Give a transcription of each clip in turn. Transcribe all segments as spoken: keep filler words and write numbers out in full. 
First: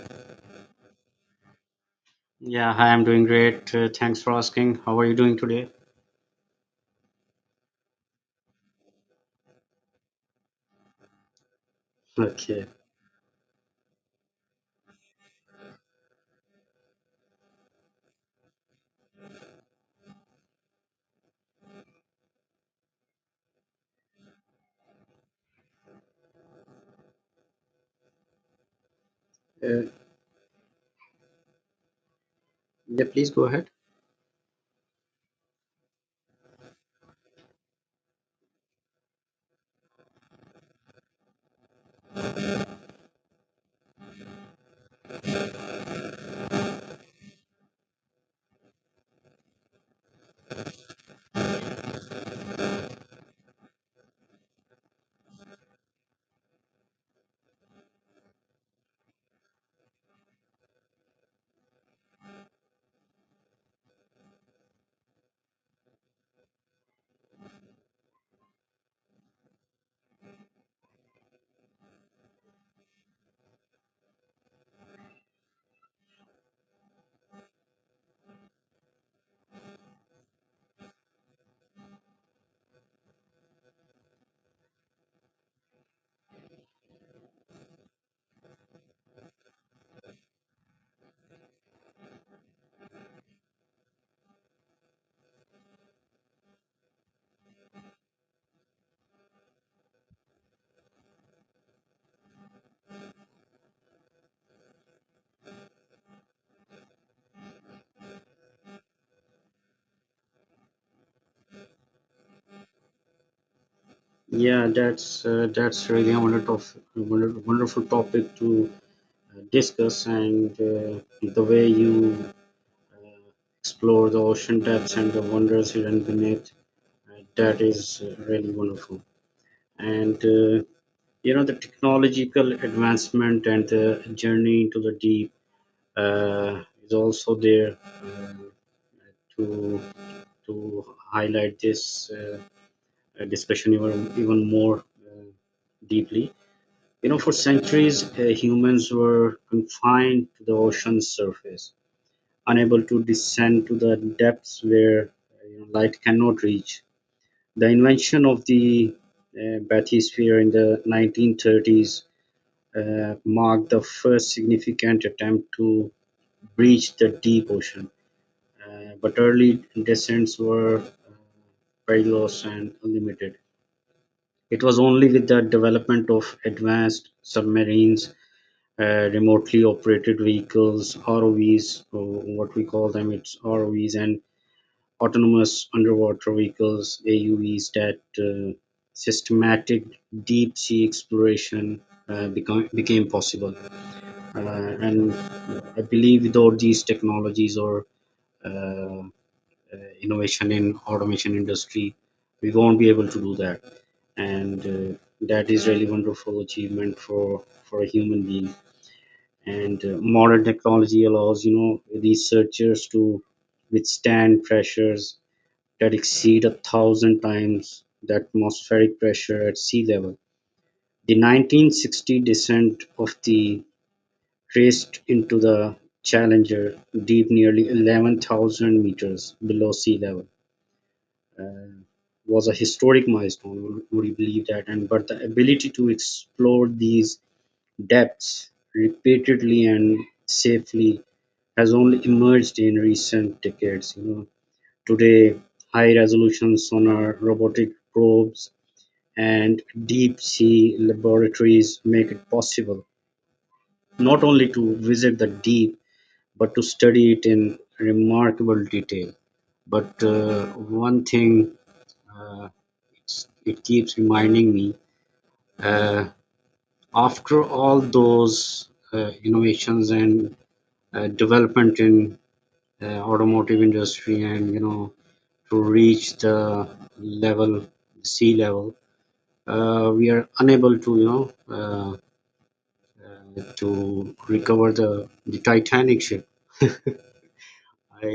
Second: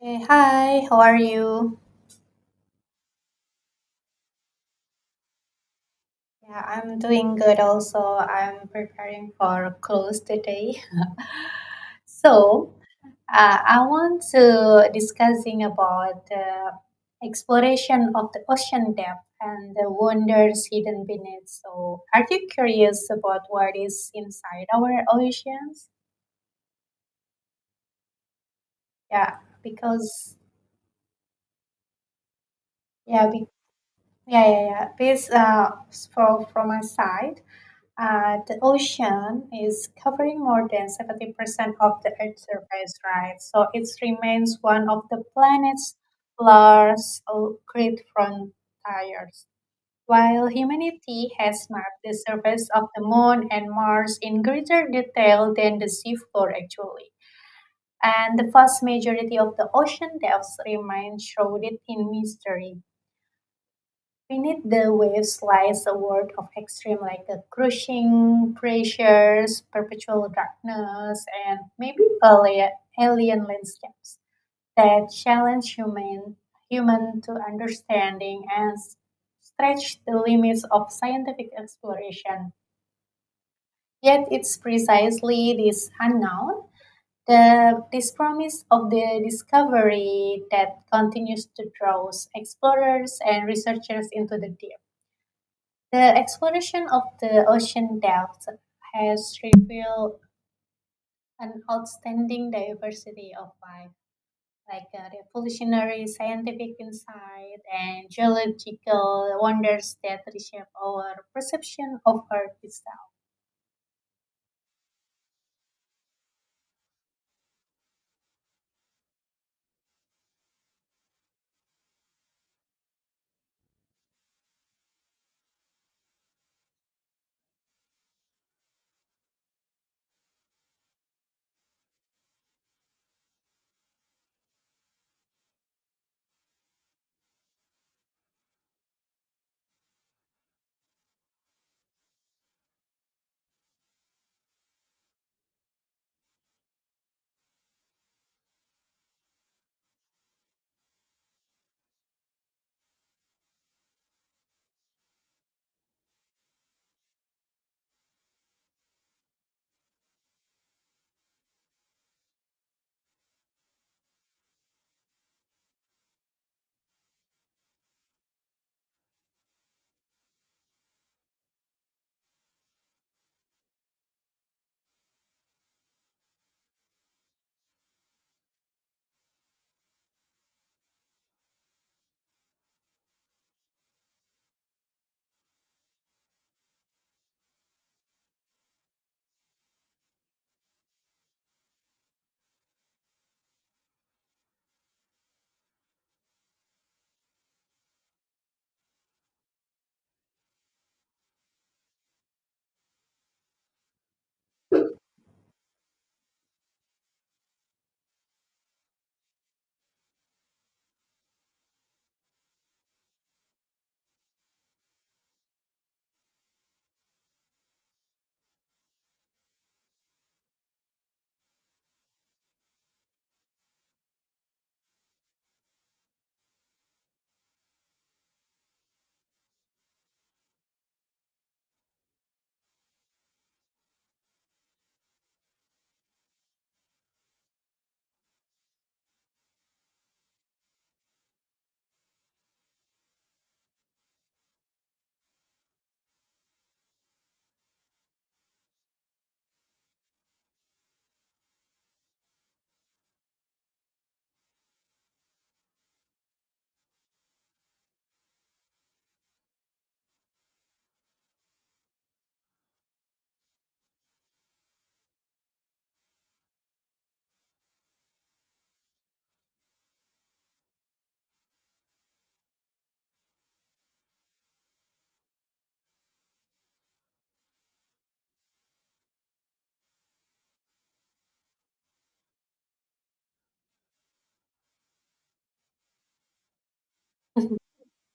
Hey, hi, how are you? Yeah, hi, I'm doing great. Uh, thanks for asking. How are you doing today? Yeah, I'm doing good also. I'm preparing for close today. Okay. So, uh, I want to discussing about the exploration of the ocean depth and the wonders hidden beneath. So, are you curious about what is inside our oceans? Yeah, Uh, because yeah, yeah, please go be, ahead. yeah, yeah, yeah. This uh, for from my side. Uh, the ocean is covering more than seventy percent of the Earth's surface, right? So it remains one of the planet's largest uh, great frontiers. While humanity has mapped the surface of the Moon and Mars in greater detail than the seafloor, actually, and the vast majority of the ocean depths remain shrouded in mystery. Beneath the waves lies a world of extreme, like a crushing pressures, perpetual darkness, and maybe alien, alien landscapes that challenge human human to understanding and s- stretch the limits of scientific exploration. Yet it's precisely this unknown, the this promise of the discovery that continues to draw explorers and researchers into the deep. The exploration of the ocean depths has revealed an outstanding diversity of life, like a revolutionary scientific insight and geological wonders that reshape our perception of Earth itself. Yeah, that's uh, that's really a wonderful, wonder- wonderful topic to uh, discuss, and uh, the way you explore the ocean depths and the wonders hidden beneath, uh, that is uh, really wonderful. And uh, you know the technological advancement and the journey into the deep uh, is also there, uh, to to highlight this uh, uh, discussion even, even more uh, deeply. You know, for centuries, uh, humans were confined to the ocean's surface, unable to descend to the depths where, uh, you know, light cannot reach. The invention of the uh, bathysphere in the nineteen thirties uh, marked the first significant attempt to breach the deep ocean. Uh, but early descents were uh, perilous and limited. It was only with the development of advanced submarines, uh, remotely operated vehicles, R O Vs, uh, what we call them, it's R O Vs, and autonomous underwater vehicles, A U Vs, that uh, systematic deep sea exploration uh, become, became possible. Uh, and I believe without these technologies or uh, uh, innovation in automation industry we won't be able to do that, and uh, that is really wonderful achievement for for a human being. And uh, modern technology allows, you know, researchers to withstand pressures that exceed a thousand times the atmospheric pressure at sea level. The nineteen sixty descent of the traced into the Challenger deep nearly eleven thousand meters below sea level. Uh, was a historic milestone. Would you believe that? And but the ability to explore these depths repeatedly and safely has only emerged in recent decades. You know, today high-resolution sonar, robotic probes, and deep-sea laboratories make it possible not only to visit the deep but to study it in remarkable detail. But uh, one thing, uh, it's, it keeps reminding me. Uh, After all those uh, innovations and uh, development in uh, automotive industry and, you know, to reach the level, sea level, uh, we are unable to, you know, uh, uh, to recover the the titanic ship. I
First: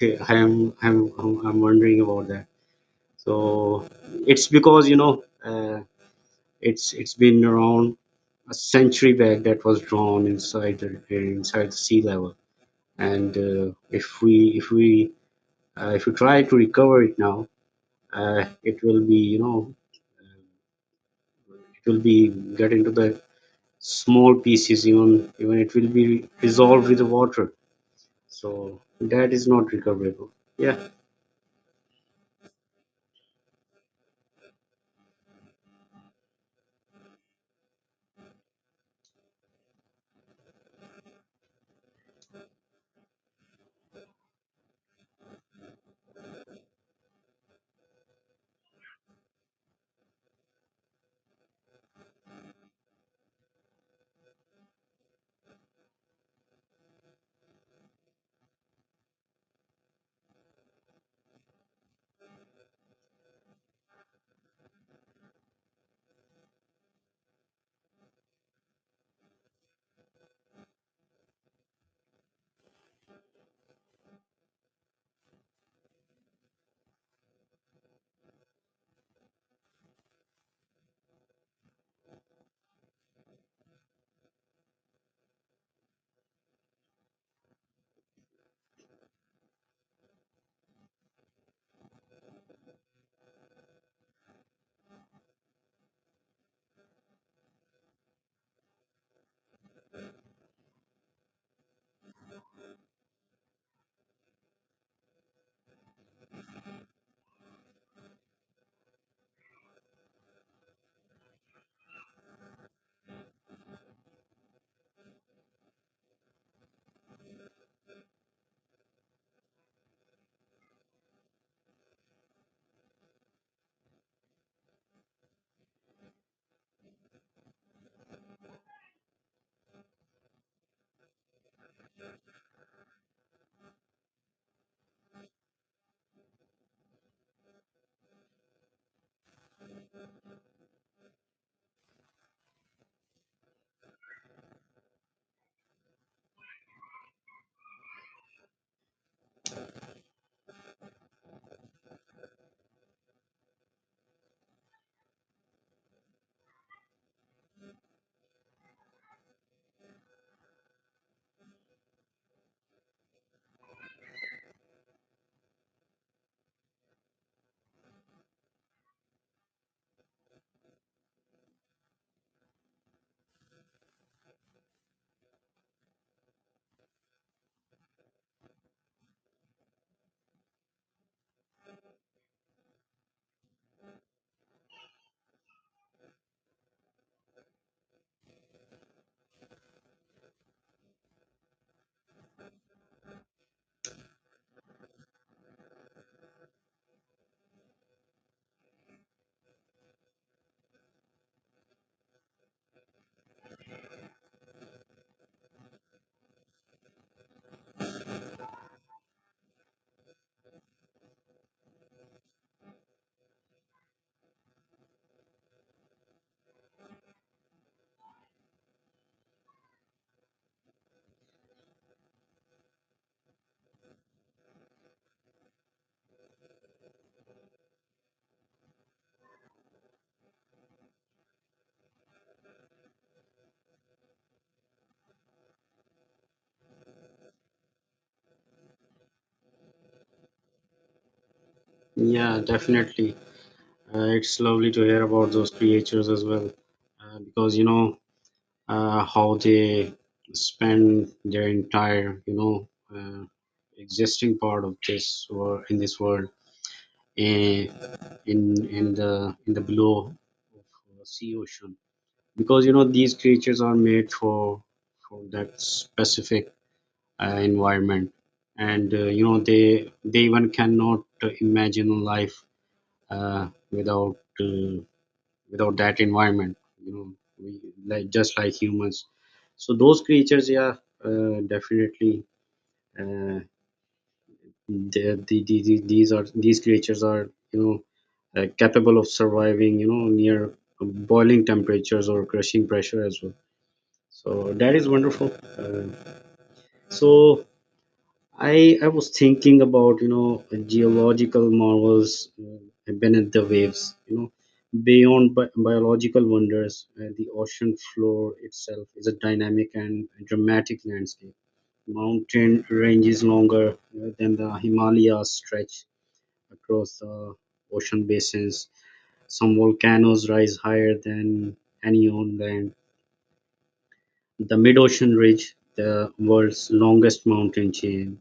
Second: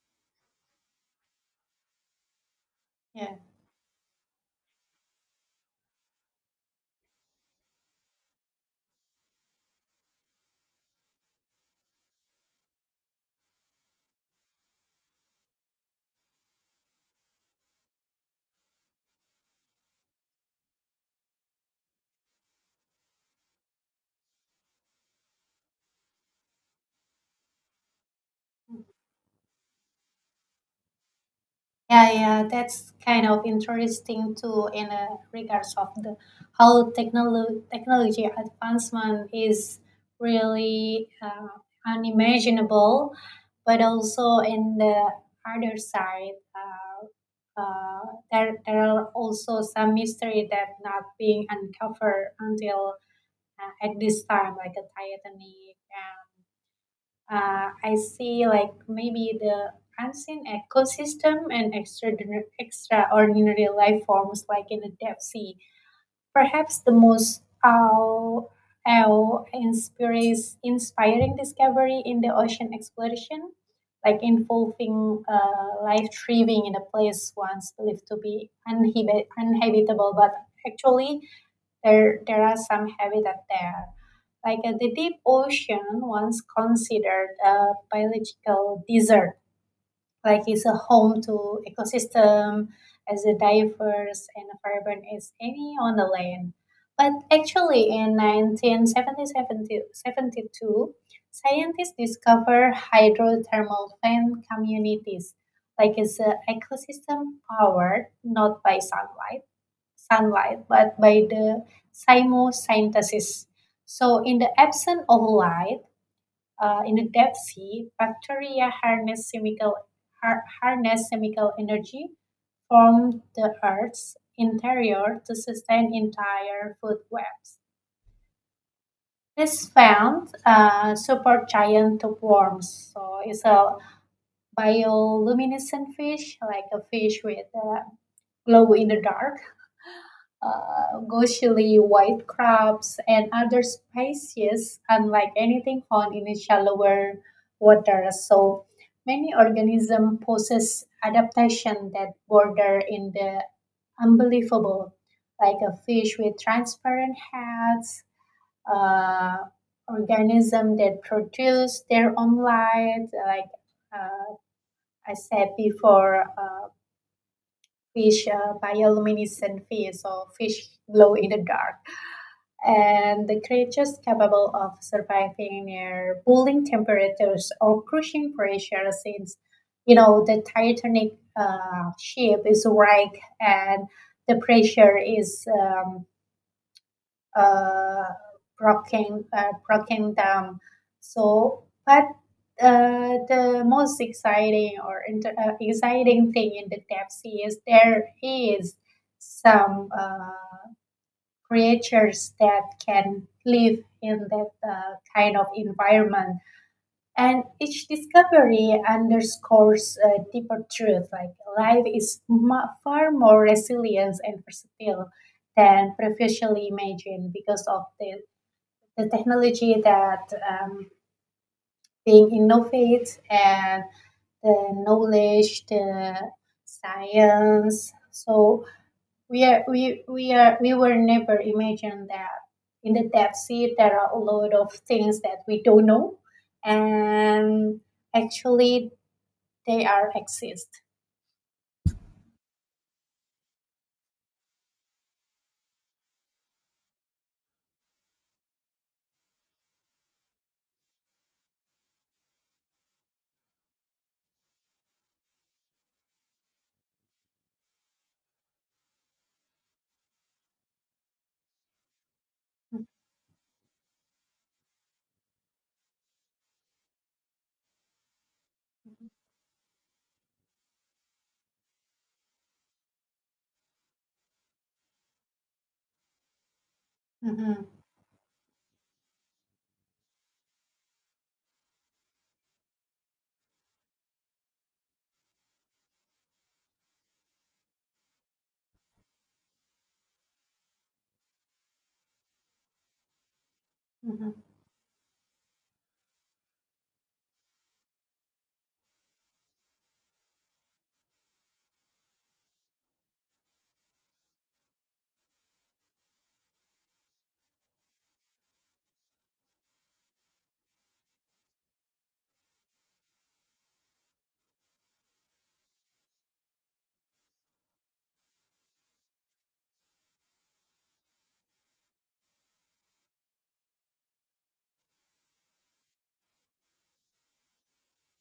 I am I'm I'm I'm wondering about that. So Yeah. it's because, you know, uh, It's it's been around a century back that was drawn inside the inside the sea level. And uh, if we if we uh, if we try to recover it now, uh, it will be, you know, it will be get into the small pieces, even even it will be dissolved with the water. So Hmm. that is not recoverable. Yeah. Yeah, yeah, that's kind of interesting too in uh, regards of the how technolo- technology advancement is really uh, unimaginable, but also in the other side, uh, uh, there there are also some mystery that not being uncovered until uh, at this time, like the Titanic. uh, I see like maybe the unseen ecosystem and extraordinar- extraordinary life forms like in the deep sea. Perhaps the most awe, awe inspires, inspiring discovery in the ocean exploration, like involving uh, life thriving in a place once believed to be uninhib- uninhabitable, but actually there, there are some habitat there. Like uh, the deep ocean, once considered a biological desert, like it's a home to ecosystem as diverse and vibrant as any on the land. But actually, in nineteen seventy-two, scientists discovered hydrothermal fan communities, like it's an ecosystem powered not by sunlight sunlight but by the chemosynthesis. So, in the absence of light, uh, in the deep sea, bacteria harness chemical har- harness chemical energy from the Earth's interior to sustain entire food webs. This found uh, supergiant worms. So it's a bioluminescent fish, like a fish with uh, glow in the dark. Uh, ghostly white crabs and other species unlike anything found in the shallower water. So many organisms possess adaptation that border in the unbelievable, like a fish with transparent heads, uh, organism that produce their own light, like uh, I said before, uh, fish, uh, bioluminescent fish, or fish glow in the dark, and the creatures capable of surviving near boiling temperatures or crushing pressure since you know the titanic uh, ship is wrecked and the pressure is um, uh, broken uh, broken down. So but uh, the most exciting or inter- uh, exciting thing in the depth sea is there is some uh, creatures that can live in that uh, kind of environment. And each discovery underscores a deeper truth like life is mu- far more resilient and versatile than previously imagined because of the, the technology that um, being innovated and the knowledge, the science. So we are we we are we were never imagined that in the depth sea there are a lot of things that we don't know, and actually they are exist. Yeah, definitely, uh, it's lovely to hear about those creatures as well, uh, because, you know, uh, how they spend their entire, you know, uh, existing part of this or in this world, in in in the in the below of uh, sea ocean, because, you Mm-hmm. know, these creatures are made for for that specific uh, environment. And uh, you know they they even cannot uh, imagine life uh, without uh, without that environment, you know, we, Mm-hmm. like just like humans, so those creatures. Yeah, uh, definitely. uh, the, the, the, the- these are, these creatures are, you know, uh, capable of surviving, you know, near boiling temperatures or crushing pressure as well, Mm-hmm. so that is wonderful. Uh, so I I was thinking about, you know, geological marvels uh, beneath the waves, you know, beyond bi- biological wonders. Uh, the ocean floor itself is a dynamic and dramatic landscape. Mountain ranges longer uh, than the Himalayas stretch across the ocean basins. Some volcanoes rise higher than any on land. The mid-ocean ridge, the world's longest mountain chain,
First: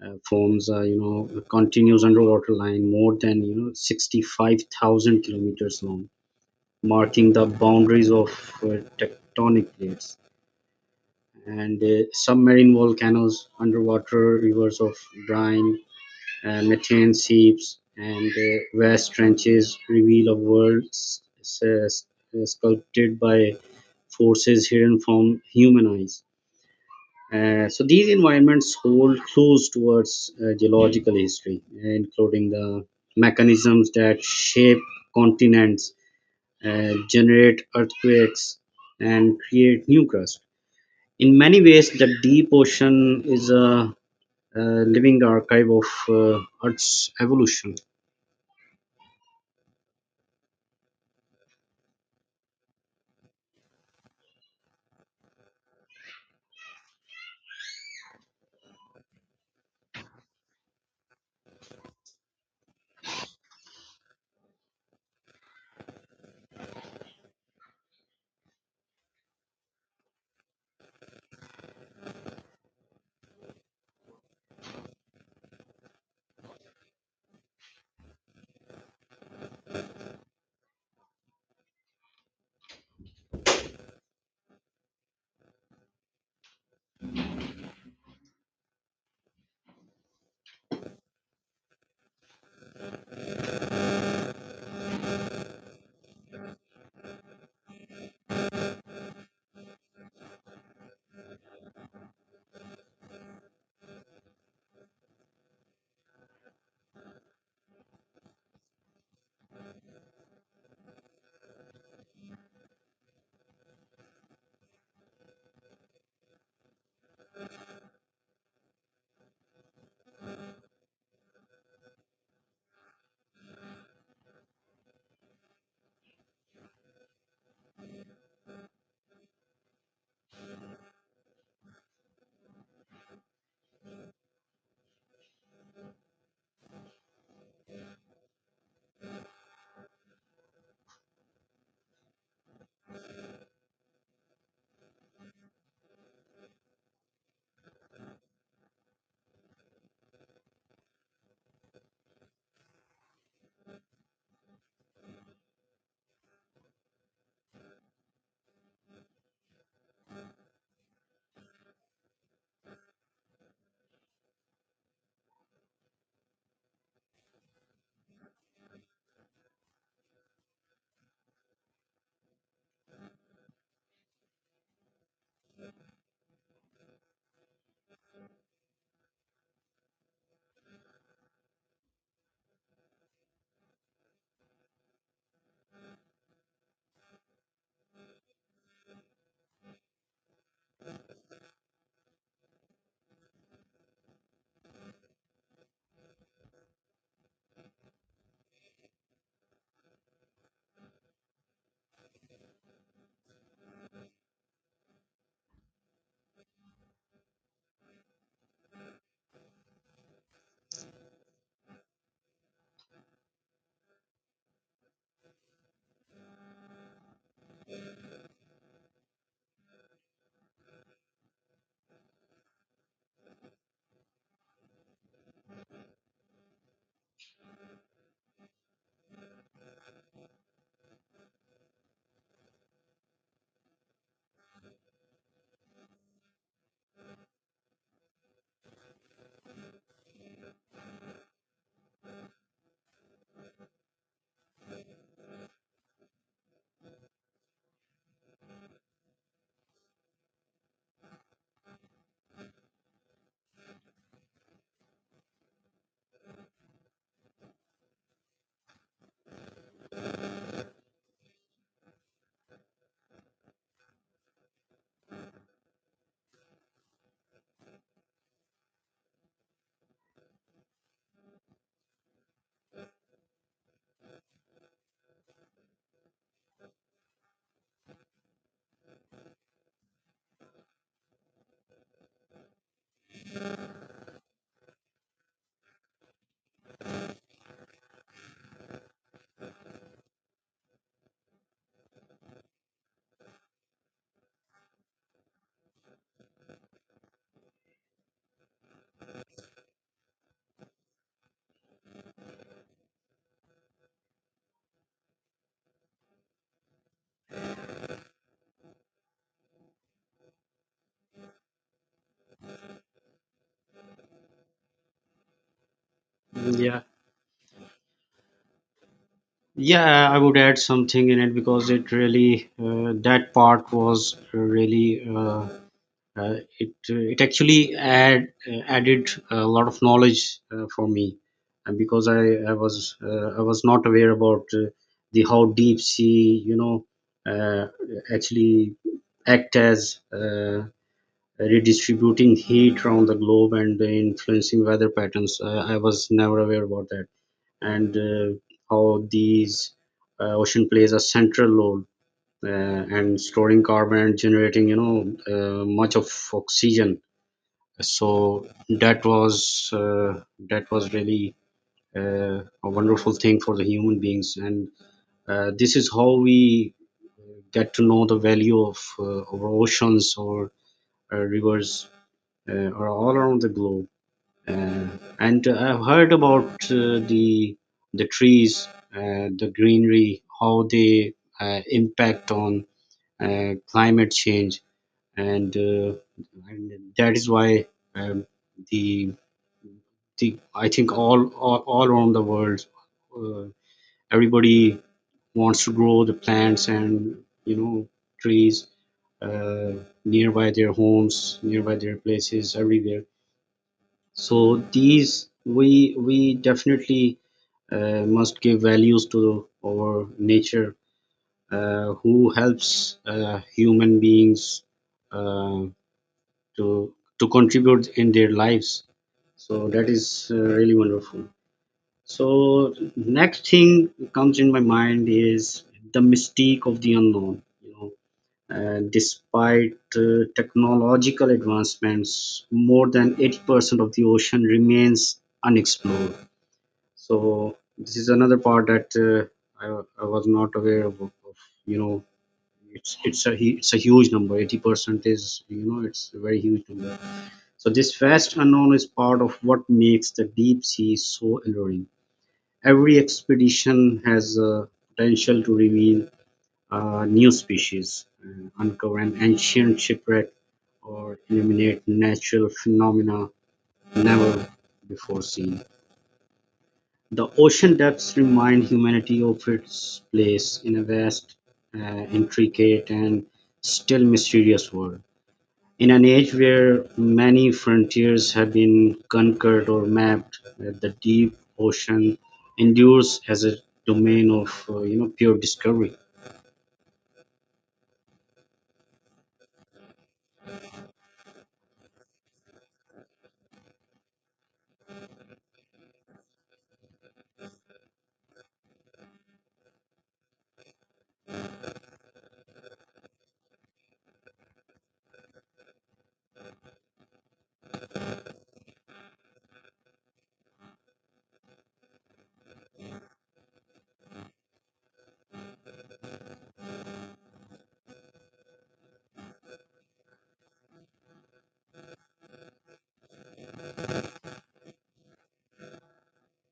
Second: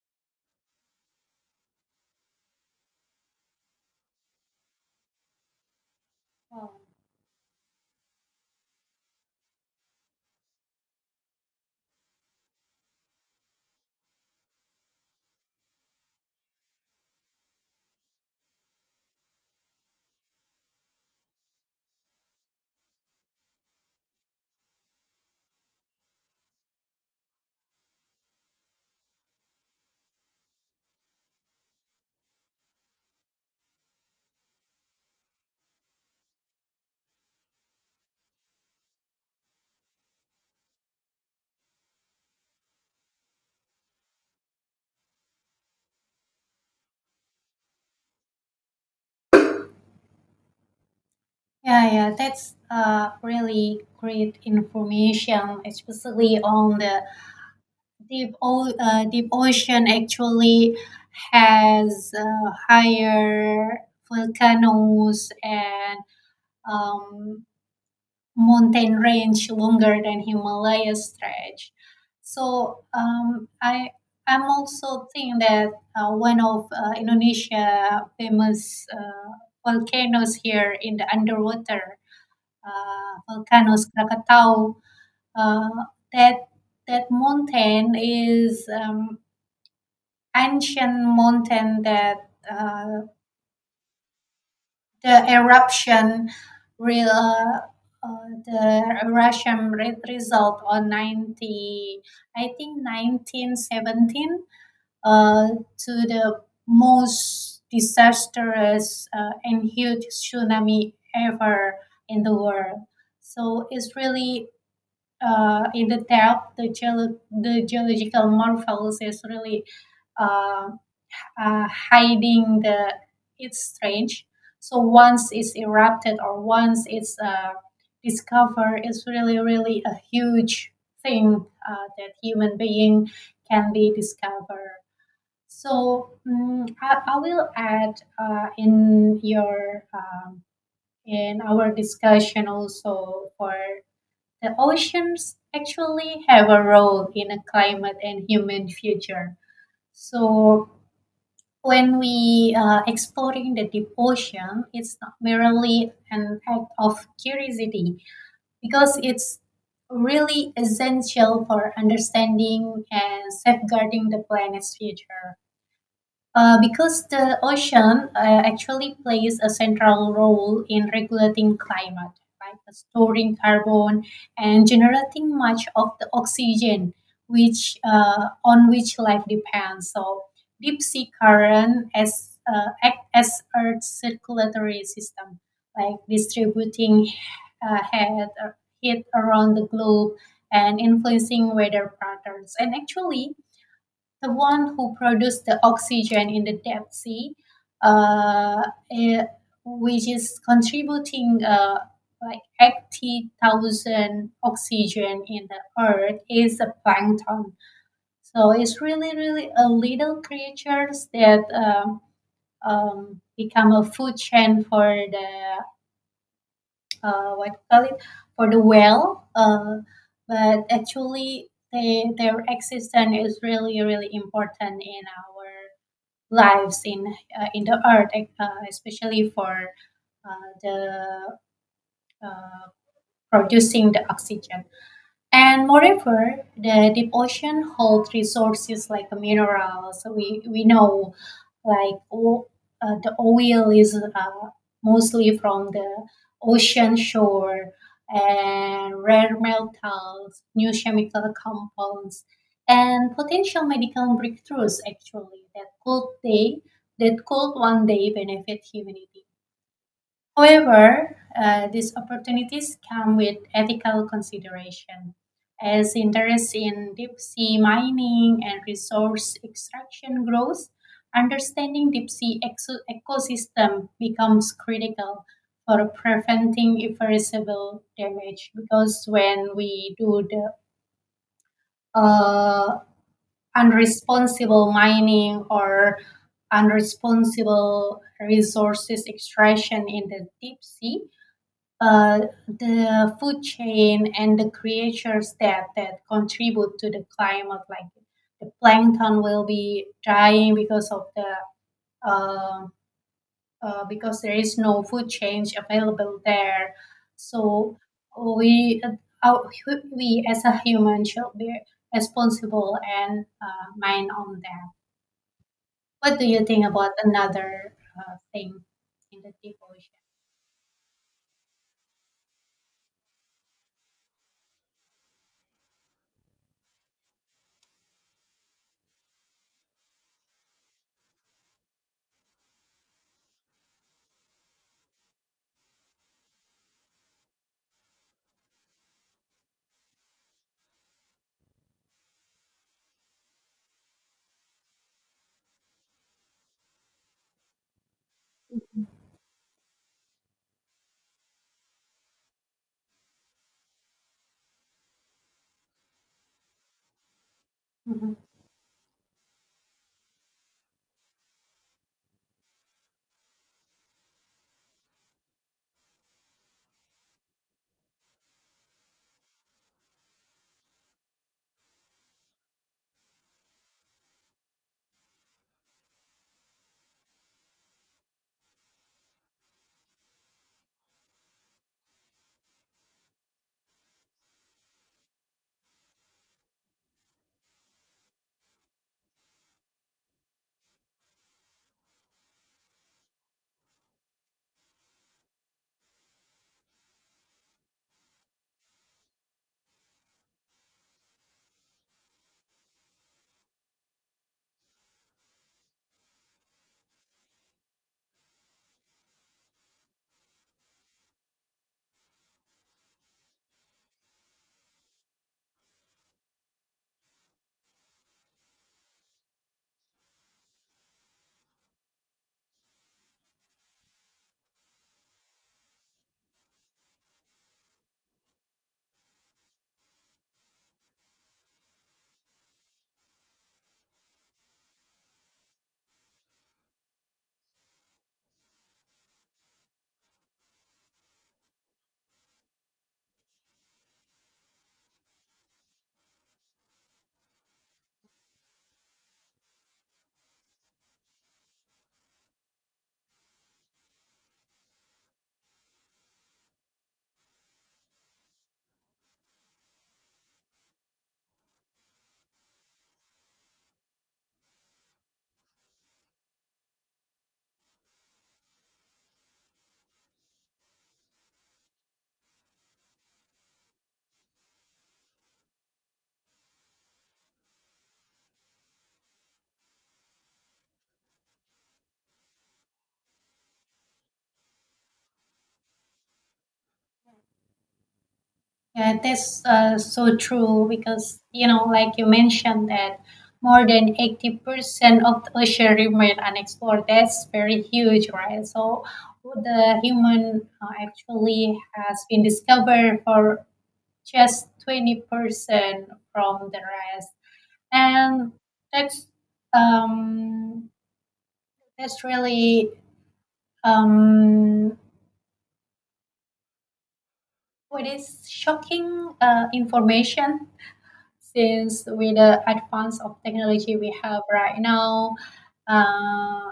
uh, forms, uh, you know, a continuous underwater line more than, you know, sixty-five thousand kilometers long, Wow. marking the boundaries of uh, tectonic plates. And uh, submarine volcanoes, underwater rivers of brine, uh, methane seeps, and uh, vast trenches reveal a world s- s- uh, sculpted by forces hidden from human eyes. Uh, so these environments hold clues towards uh, geological history, including the mechanisms that shape continents, uh, generate earthquakes, and create new crust. In many ways, the deep ocean is a, uh living archive of uh, Earth's evolution. Yeah, yeah, that's uh, really great information, especially on the deep o- uh, deep ocean. Actually, has uh, higher volcanoes and um, mountain range longer than Himalaya stretch. So um, I I'm also think that uh, one of uh, Indonesia famous uh, volcanoes here in the underwater uh, volcanoes Krakatau. Uh, that that mountain is um, ancient mountain that uh, the eruption real uh, the Russian re- result on ninety I think nineteen seventeen, uh, to the most disastrous uh, and huge tsunami ever in the world. So it's really uh, in the depth, the, geolo- the geological marvels is really uh, uh, hiding the its strange. So once it's erupted or once it's uh, discovered, it's really really a huge thing uh, that human being can be discovered. So mm, I, I will add uh, in your um, in our discussion also for the oceans actually have a role in a climate and human future. So when we are exploring the deep ocean, it's not merely an act of curiosity because it's really essential for understanding and safeguarding the planet's future. Uh, because the ocean uh, actually plays a central role in regulating climate, right? Storing carbon and generating much of the oxygen which uh, on which life depends. So deep sea current as uh, act as Earth's circulatory system, like distributing uh, heat uh, heat around the globe and influencing weather patterns. And actually, the one who produced the oxygen in the deep sea, uh, eh, which is contributing uh, like eighty thousand oxygen in the earth, is a plankton. So it's really, really a little creatures that um, um, become a food chain for the, uh, what you call it, for the whale. Uh, but actually, they, their existence is really, really important in our lives in uh, in the earth, e- uh, especially for uh, the uh, producing the oxygen. And moreover, the deep ocean holds resources like minerals. We we know like o- uh, the oil is uh, mostly from the ocean shore and rare metals, new chemical compounds, and potential medical breakthroughs actually that could they that could one day benefit humanity. However, uh, these opportunities come with ethical consideration, as interest in deep sea mining and resource extraction grows. Understanding deep sea exo- ecosystem becomes critical for preventing irreversible damage because when we do the uh, unresponsible mining or unresponsible resources extraction in the deep sea, uh, the food chain and the creatures that that contribute to the climate like the plankton will be dying because of the uh, uh, because there is no food chain available there. So we uh, our- we as a human should be responsible and uh, mind on that. What do you think Yeah, about another uh, thing in the deep ocean? yeah, I would add something in it, because it really, uh, that part was really. Uh, uh, it uh, it actually add, uh, added a lot of knowledge uh, for me. And because i i was, uh, I was not aware about uh, the how deep sea, you know, uh, actually act as, uh, redistributing heat around the globe and influencing weather patterns. uh, I was never aware about that. And uh, how these uh, ocean plays a central role, uh, and storing carbon and generating, you know, uh, much of oxygen. So Mhm. that was uh, that was really uh, a wonderful thing for the human beings. And uh, this is how we get to know the value of uh, our oceans or uh, rivers uh, are all around the globe. Uh, and uh, I've heard about uh, the the trees, uh, the greenery, how they uh, impact on uh, climate change. And, uh, and that is why, um, the, the, I think all, all all around the world, uh, everybody wants to grow the plants and, you know, trees uh, nearby their homes, nearby their places, everywhere. So these we we definitely uh, must give values to our nature, uh, who helps uh, human beings. Uh, to to contribute in their lives, so that is uh, really wonderful. So next thing comes in my mind is the mystique of the unknown, you know, uh, despite uh, technological advancements, more than eighty percent of the ocean remains unexplored. So this is another part that, uh, I, I was not aware of, of you know, it's it's a hu- it's a huge number. eighty percent is, you know, it's a very huge number. So this vast unknown is part of what makes the deep sea so alluring. Every expedition has a potential to reveal a new species, uh, uncover an ancient shipwreck, or illuminate natural phenomena never before seen. The ocean depths remind humanity of its place in a vast, uh, intricate, and still mysterious world. In an age where many frontiers have been conquered or mapped, uh, the deep ocean endures as a domain of, uh, you know, pure discovery. Yeah, that's uh, so true because, you know, like you mentioned that more than eighty percent of the ocean remain unexplored. That's very huge, right? So the human uh, actually has been discovered for just twenty percent from the rest. And that's um that's really um what is shocking uh, information since with the advance of technology we have right now, uh,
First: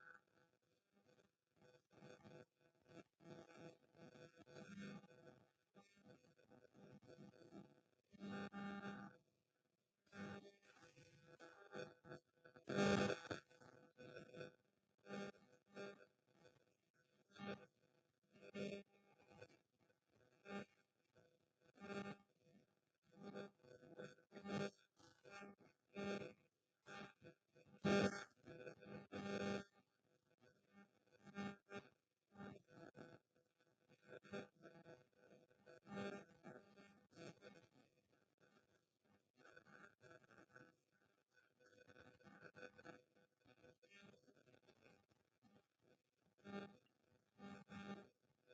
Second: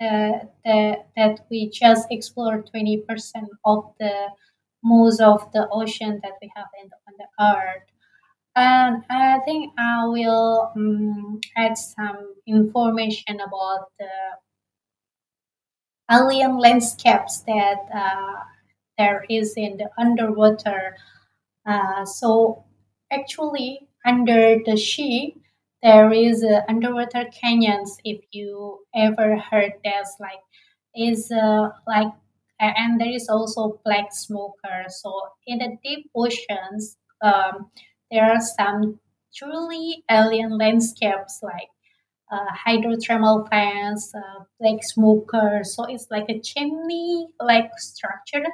that, that, that we just explore twenty percent of the most of the ocean that we have in, on the earth. And I think I will um, add some information about the alien landscapes that uh, there is in the underwater. Uh, so actually, under the sea, there is uh, underwater canyons. If you ever heard there's like is uh, like a- and there is also black smoker. So in the deep oceans, um, there are some truly alien landscapes like uh, hydrothermal fans, uh, like smoker. So it's like a chimney like structure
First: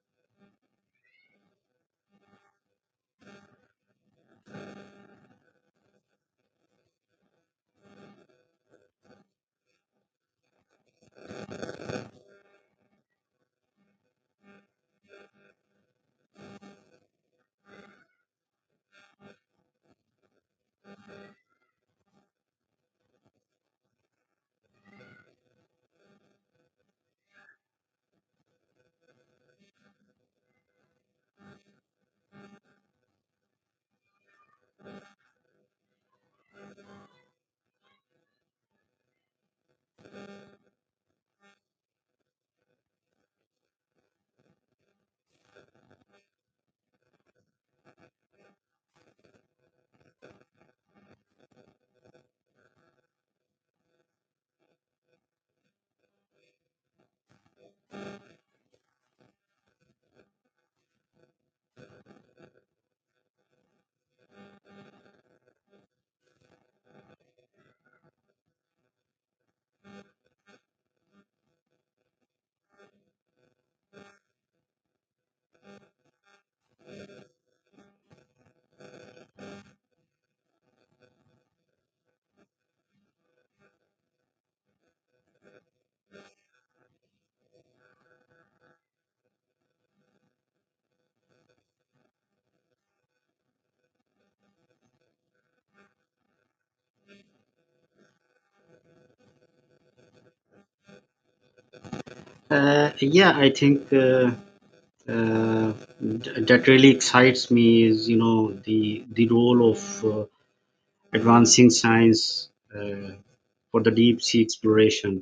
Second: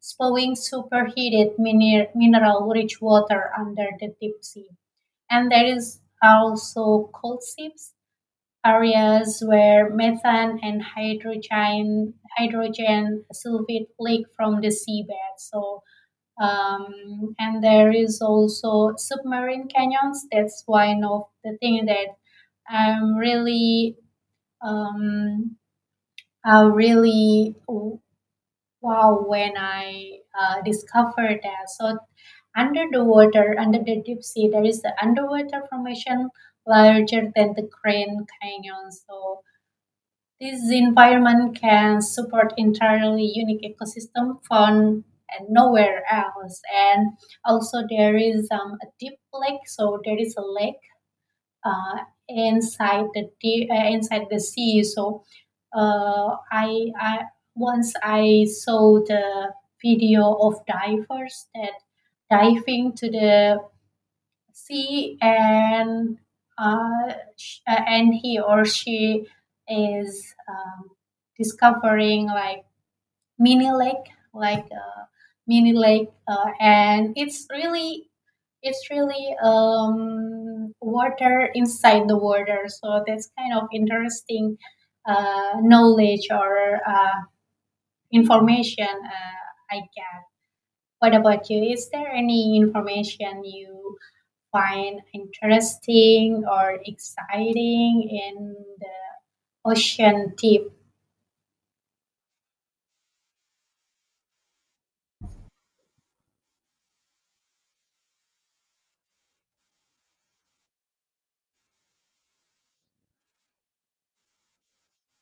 spewing superheated mineral rich water under the deep sea. And there is also cold seeps, areas where methane and hydrogen, hydrogen sulfate leak from the seabed. So um, and there is also submarine canyons. That's one of the thing that I'm really um, I really wow when I uh, discovered that. So under the water, under the deep sea, there is the underwater formation larger than the Grand Canyon. So this environment can support entirely unique ecosystem found and nowhere else. And also there is um, a deep lake. So there is a lake uh, inside the deep, uh, inside the sea. So uh, I, I once I saw the video of divers that diving to the sea and uh, sh- uh, and he or she is um, discovering like mini lake like a mini lake, uh, and it's really it's really um, water inside the water. So that's kind of interesting uh, knowledge or uh, information uh, I get. What about you? Is there any information you find interesting or exciting in the ocean tip? Uh, yeah, I think uh, uh, th- that really excites me is, you know, the the role of uh, advancing science uh, for the deep sea exploration.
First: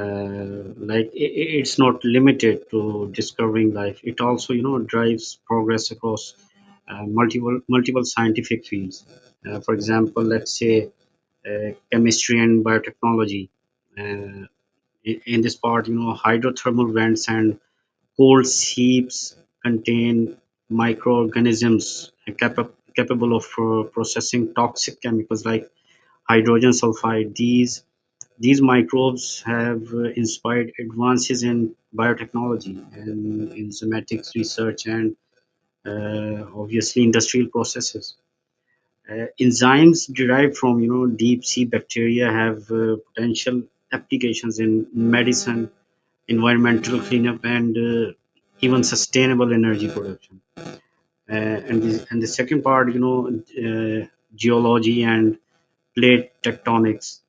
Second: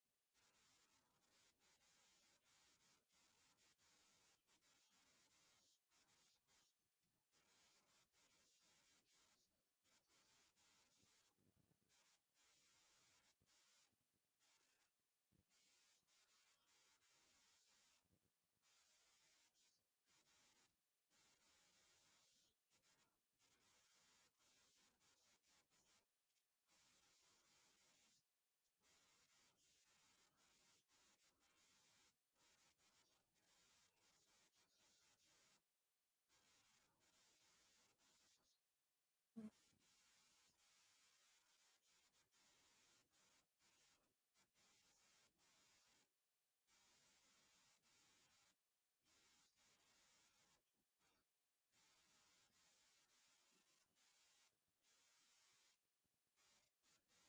uh, like, i i- it's not limited to discovering life. It also, you know, drives progress across uh, multiple multiple scientific fields. Uh, for example, let's say uh, chemistry and biotechnology. uh, i- in this part, you know, hydrothermal vents and cold seeps contain microorganisms capa- capable of uh, processing toxic chemicals like hydrogen sulfide. These these microbes have uh, inspired advances in biotechnology and in somatics research, and uh, obviously industrial processes. Uh, enzymes derived from, you know, deep sea bacteria have uh, potential applications in medicine, environmental cleanup, and uh, even sustainable energy production. Uh, and the, and the second part, you know, uh, geology and plate tectonics.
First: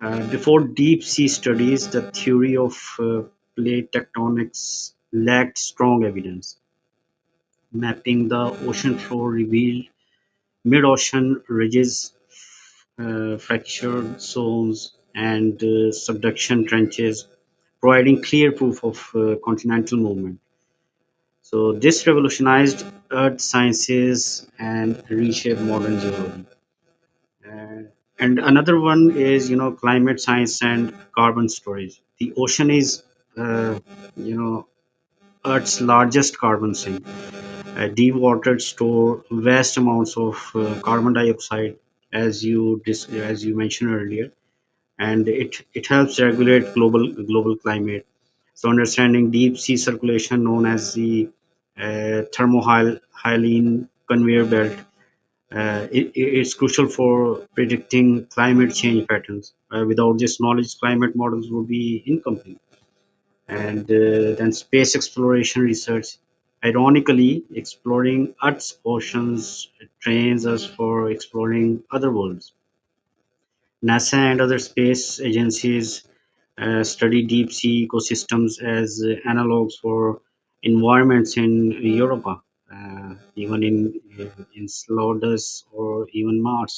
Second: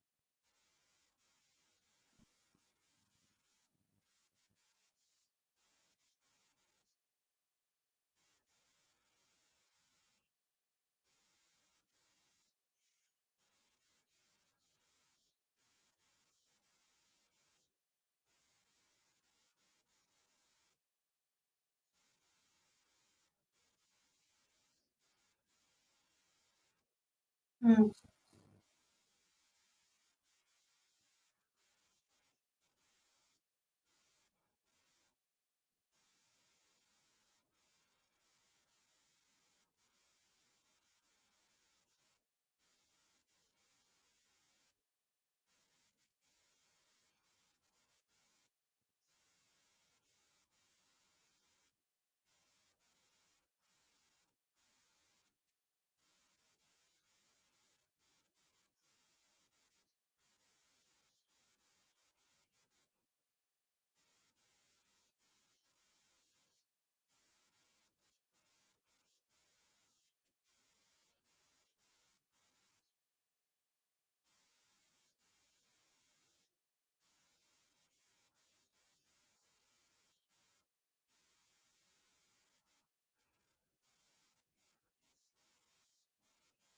uh, Before deep sea studies, the theory of uh, plate tectonics lacked strong evidence. Mapping the ocean floor revealed mid ocean ridges, uh, fractured zones, and uh, subduction trenches, providing clear proof of uh, continental movement. So this revolutionized earth sciences and reshaped modern geology. Uh, Mm, and another one is, you know, climate science and carbon storage. The ocean is, uh, you know, earth's largest carbon sink. Uh, dewatered store vast amounts of uh, carbon dioxide, as you dis- as you mentioned earlier, and it it helps regulate global global climate. So understanding deep sea circulation, known as the uh, thermohaline conveyor belt, uh, it, it's crucial for predicting climate change patterns. Uh, without this knowledge, climate models would be incomplete. And uh, then space exploration research. Ironically, exploring Earth's oceans trains us for exploring other worlds. NASA and other space agencies uh, study deep sea ecosystems as uh, analogs for environments in Europa, uh, even in in Slodus, or even Mars.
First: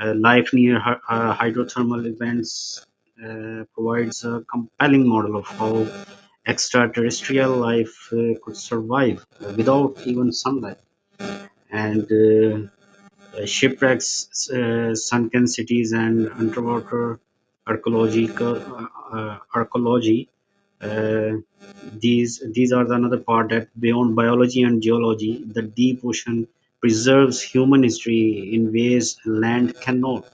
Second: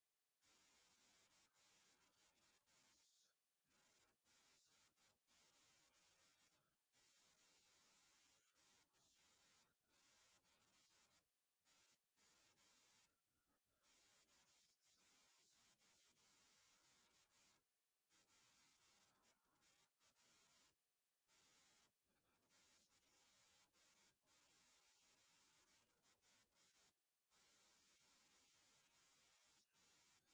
Uh, life near hy- uh, hydrothermal events uh, provides a compelling model of how extraterrestrial life uh, could survive uh, without even sunlight. And uh, uh, shipwrecks, uh, sunken cities, and underwater archaeological, uh, uh, archaeology. Uh, these these are the another part that beyond biology and geology, the deep ocean preserves human history in ways land cannot.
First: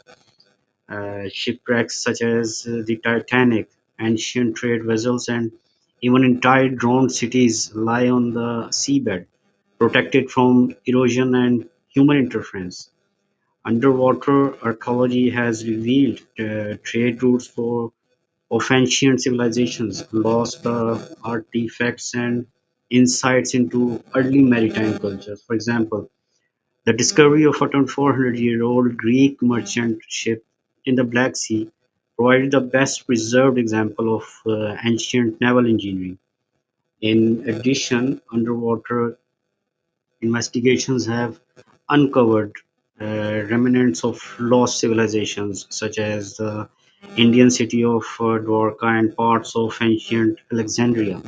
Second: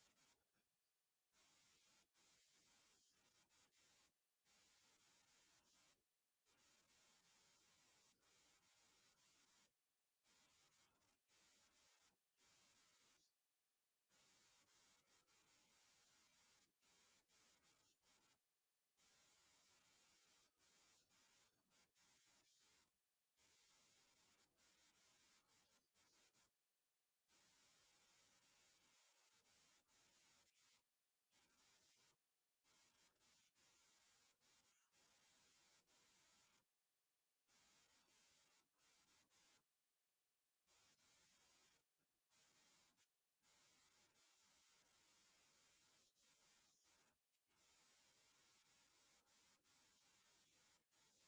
uh, Shipwrecks such as uh, the Titanic, ancient trade vessels, and even entire drowned cities lie on the seabed, protected from erosion and human interference. Underwater archaeology has revealed uh, trade routes for of ancient civilizations, lost uh, artifacts, and insights into early maritime cultures. For example, the discovery of a four hundred-year-old Greek merchant ship in the Black Sea provided the best preserved example of uh, ancient naval engineering. In addition, underwater investigations have uncovered uh, remnants of lost civilizations such as the Indian city of uh, Dwarka and parts of ancient Alexandria.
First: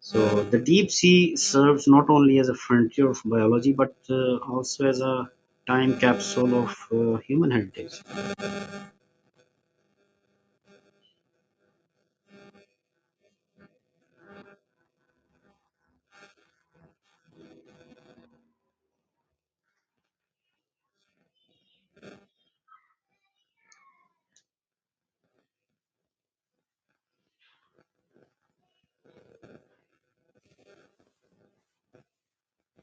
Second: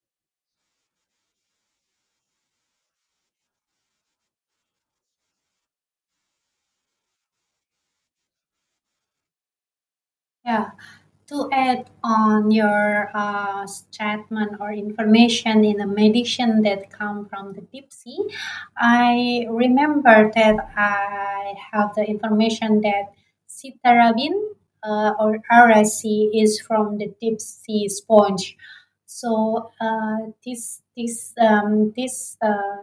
So the deep sea serves not only as a frontier of biology, but uh, also as a time capsule of uh, human heritage. yeah. to add on your uh, statement or information in the meditation that come from the deep sea, I remember that I have the information that citarabin, uh, or R S C, is from the deep sea sponge. So uh, this this um, this uh,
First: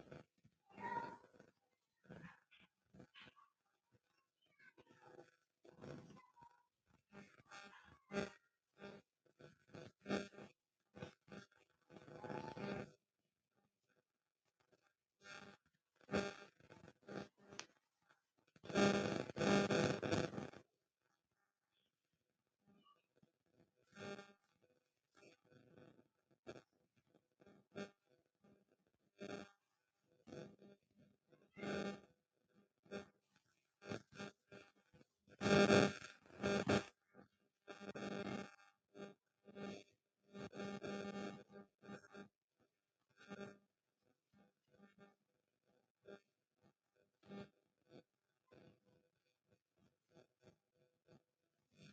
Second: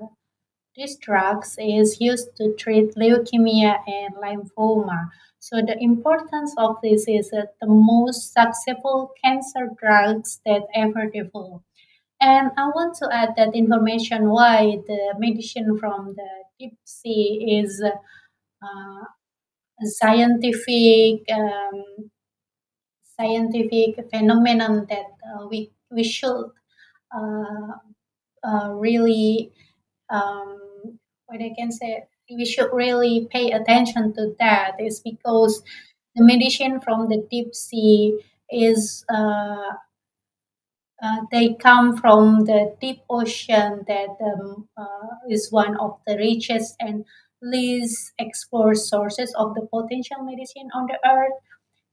this drug is used to treat leukemia and lymphoma. So the importance of this is that the most successful cancer drugs that ever developed. And I want to add that information why the medicine from the deep sea is uh, scientific. Um, scientific phenomenon that uh, we we should uh, uh, really, um, what I can say, we should really pay attention to that is because the medicine from the deep sea is uh, uh, they come from the deep ocean that um, uh, is one of the richest and least explored sources of the potential medicine on the earth.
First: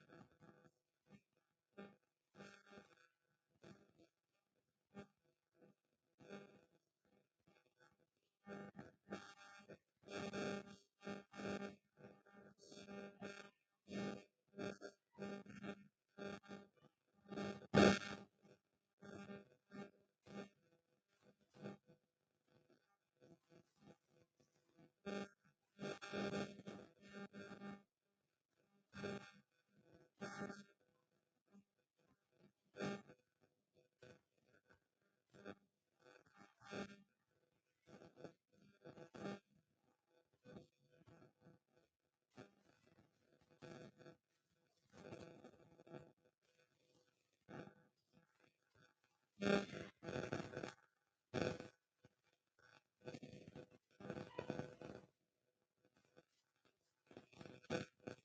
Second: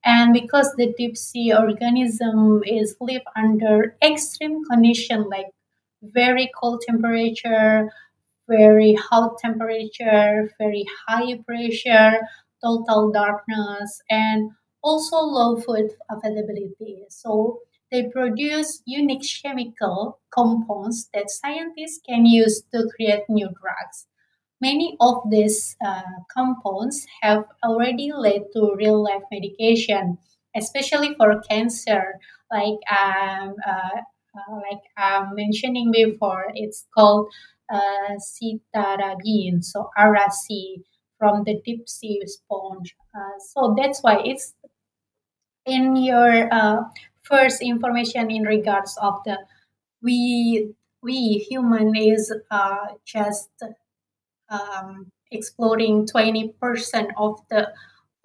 And because the deep sea organism is live under extreme condition like very cold temperature, very hot temperature, very high pressure, total darkness, and also low food availability, so they produce unique chemical compounds that scientists can use to create new drugs. Many of these uh, compounds have already led to real life medication, especially for cancer, like um, uh, uh, like I'm mentioning before. It's called uh, citarabine, so R C from the deep sea sponge. Uh, so that's why it's in your uh, first information in regards of the we we human is uh, just um, exploring twenty percent of the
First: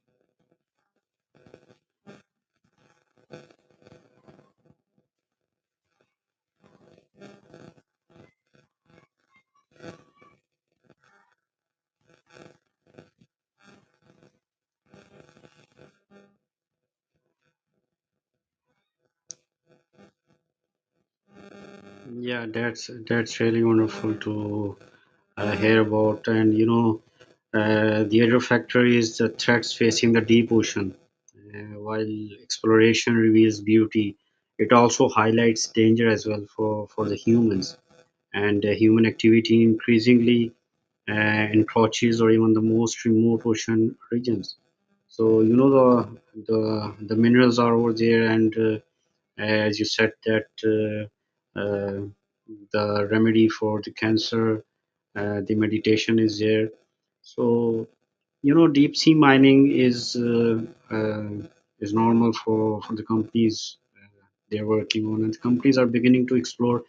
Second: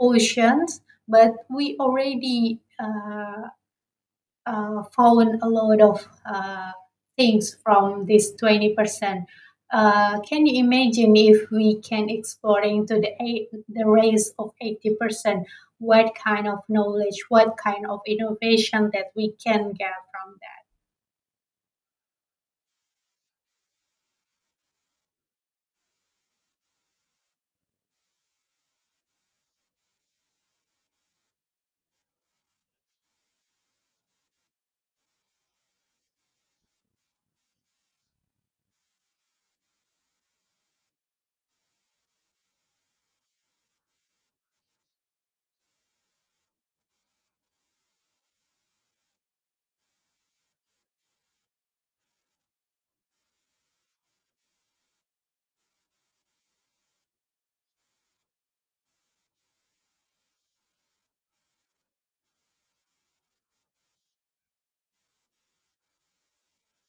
oceans, but we already uh, uh, found a lot of uh, things from this twenty percent. Uh, can you imagine if we can exploring to the eight, the raise of eighty percent? What kind of knowledge, what kind of innovation that we can get from that? Yeah, that's that's really wonderful to uh, hear about. And you know, uh, the other factor is the threats facing the deep ocean. Uh, while exploration reveals beauty, it also highlights danger as well for for the humans. And uh, human activity increasingly uh, encroaches or even the most remote ocean regions. So, you know, the the the minerals are over there, and uh, as you said that uh, uh, the remedy for the cancer, uh, the meditation is there. So, you know, deep sea mining is uh, uh, is normal for for the companies they're working on, and companies are beginning to explore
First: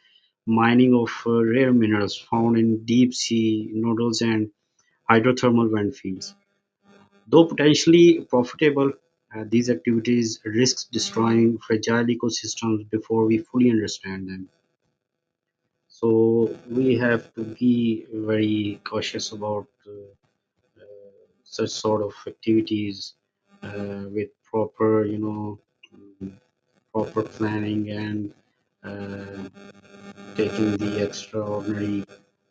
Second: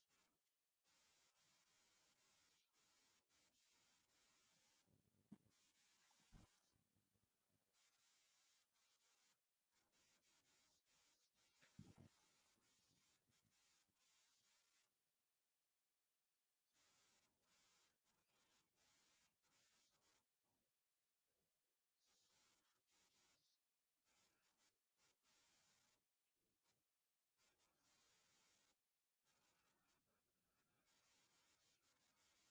mining of uh, rare minerals found in deep sea nodules and hydrothermal vent fields. Though potentially profitable, uh, these activities risks destroying fragile ecosystems before we fully understand them. So we have to be very cautious about uh, such sort of activities uh, with proper, you know, um, proper planning and uh, taking the extraordinary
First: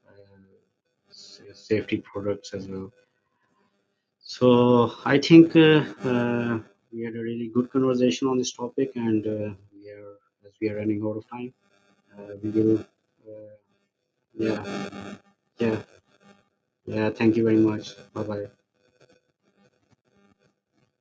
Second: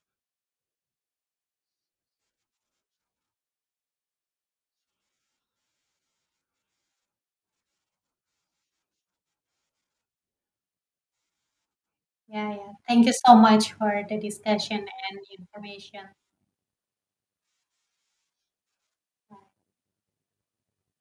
uh, safety products as well. So I think uh, uh, we had a really good conversation on this topic, and uh, we are, as we are running out of time, uh, Yeah, we yeah. will. Thank you so Uh, much for the discussion Yeah, and yeah, information. yeah. Thank you very much. Bye bye.